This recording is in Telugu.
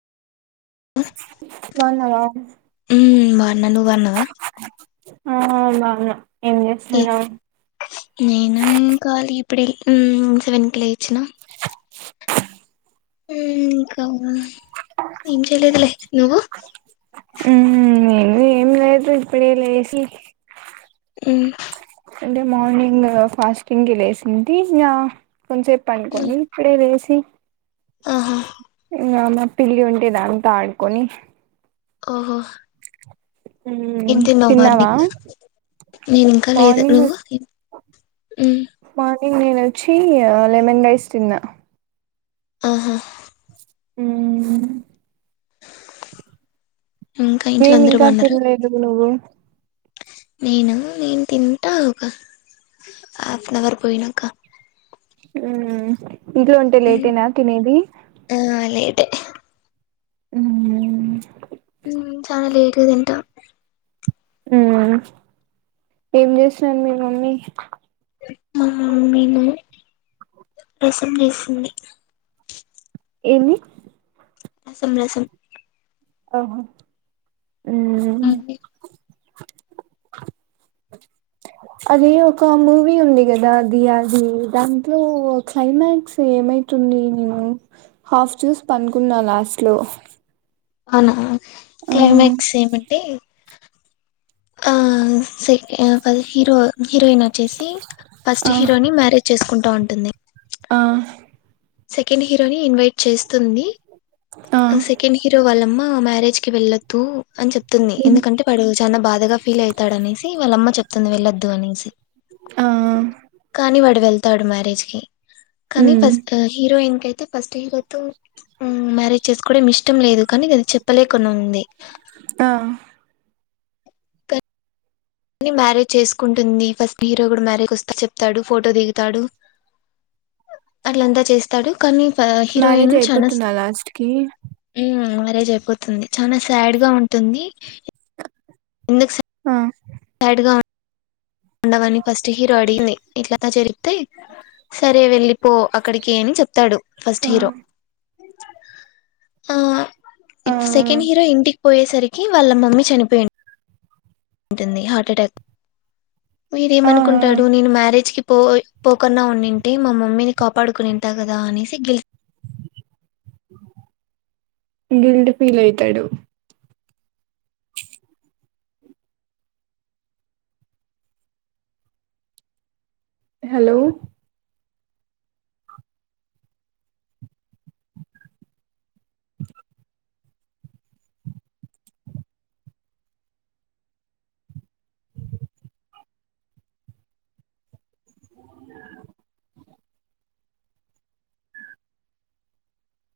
బాగున్నావా గున్న ను బాన్నావా ఆ బాన్న నేనుం కాళ ఇప్పుడ ఉమ్ సెవెన్ కి లేచ్చినా ఉమ్ ఇంకా ఏం చేలేదులే నువ్వు ఉమ్ నేను ఏం లేదు ఇప్పుడే లేసి ఉమ్ అంటే మార్నింగ్ ఫాస్టింగ్ కి లేసింటి ఇంకా కోన్సెప్ మ్మ్ పన్కొనీ ఇపుడే లేసి ఆహా ఇంగా మా పిల్లి ఉంటే దాంతో ఆడుకొని ఓహో ఏం మ్మ్ తిన్నావ్ తిన్నావా మార్నింగ్ నేను ఇంకా లేదు మార్నింగ్ నువ్వు ఏం ఉం ఇ నేను వచ్చి లెమన్ రైస్ తిన్నా ఆహా ఉమ్ ఇంకా ఇంట్లో ఏం ఇంకా తినలేదు నువ్వు నేనా నేను తింటా ఒక హాఫ్ అన్ అవర్ పోయినాకా ఉమ్ ఇంట్లో ఉంటే మ్మ్ లేటేనా తినేది ఆ లేటే ఉమ్ చానా లేట్ తింటా ఉమ్ ఏం చేసినారు మీ మమ్మీ మా మమ్మీ నా రసం చేసింది ఏమి రసం రసం ఆహా ఉమ్ అకే అది ఒక మూవీ ఉంది కదా దీయది దాంట్లో క్లైమాక్స్ ఏమై ఇటు ఉండి నేను హాఫ్ చూసి పనుకున్నా లాస్ట్ లో అవునా క్లైమాక్స్ ఏమంటే ఆ సెకె హీరో హీరోయిన్ వచ్చేసి ఆ ఆ ఫస్ట్ హీరోని మ్యారేజ్ చేసుకుంట్ టా అంటంది ఆ సెకండ్ హీరో ని ఇన్వైట్ చేస్తుంది ఆ సెకండ్ హీరో వాళ్ళమ్మ మ్యారేజ్కి వెళ్ దు అని చెప్తుంది ఎందుకంటే వాడు చాలా బాధగా ఫీల్ అయితాడు అనేసి వాళ్ళమ్మ చెప్ ప్తుంది వెళ్ళద్దు అనేసి కానీ వాడు వెళ్తాడు మ్యారేజ్ కి కానీ ఉమ్ ఫస్ట్ హీరోయిన్ కైతే ఫస్ట్ హీరోతో మ్ మ్యారేజ్ చేసుకోవడం ఇష్టం లేదు కానీ అది చెప్పలేకని ఉంది ఆ కానీ మ్యారేజ్ చేసుకుంటుంది ఫస్ట్ హీరో కూడా మ్యారేజ్ వస్తే చెప్తాడు ఫోటో దిగుతాడు అట్లంతా చేస్తాడు కానీ మ్యారేజ్ హీరోయిన్ చన అయిపోతుందా లాస్ట్ కి మ్మ్ రేజ్ అయిపోతుంది చాన సాడ్ గా ఉంటుంది ఎందుక్ ఆ ఉండమని ఫస్ట్ హీరో అడిగింది ఇట్ల అంత జరిగితే సరే వెళ్ళిపో అక్కడికి అని చెప్తాడు ఫస్ట్ ఆ హీరో ఆ ఆ ఇప్పుడు సెకండ్ హీరో ఇంటికి పోయేసరికి వాళ్ళ మమ్మీ చనిపోయి ఉంటుంది హార్ట్ అటాక్ ఆ వీడేమనుకుంటాడు నేను మ్యారేజ్ కి పోయ్ పోకన్నా ఉన్ని ఉంటే మా మమ్మీని కాపాడుకొని ఉంటా కదా అనేసి గిల్ అ గిల్ట్ ఫీల్ అయితాడు హలో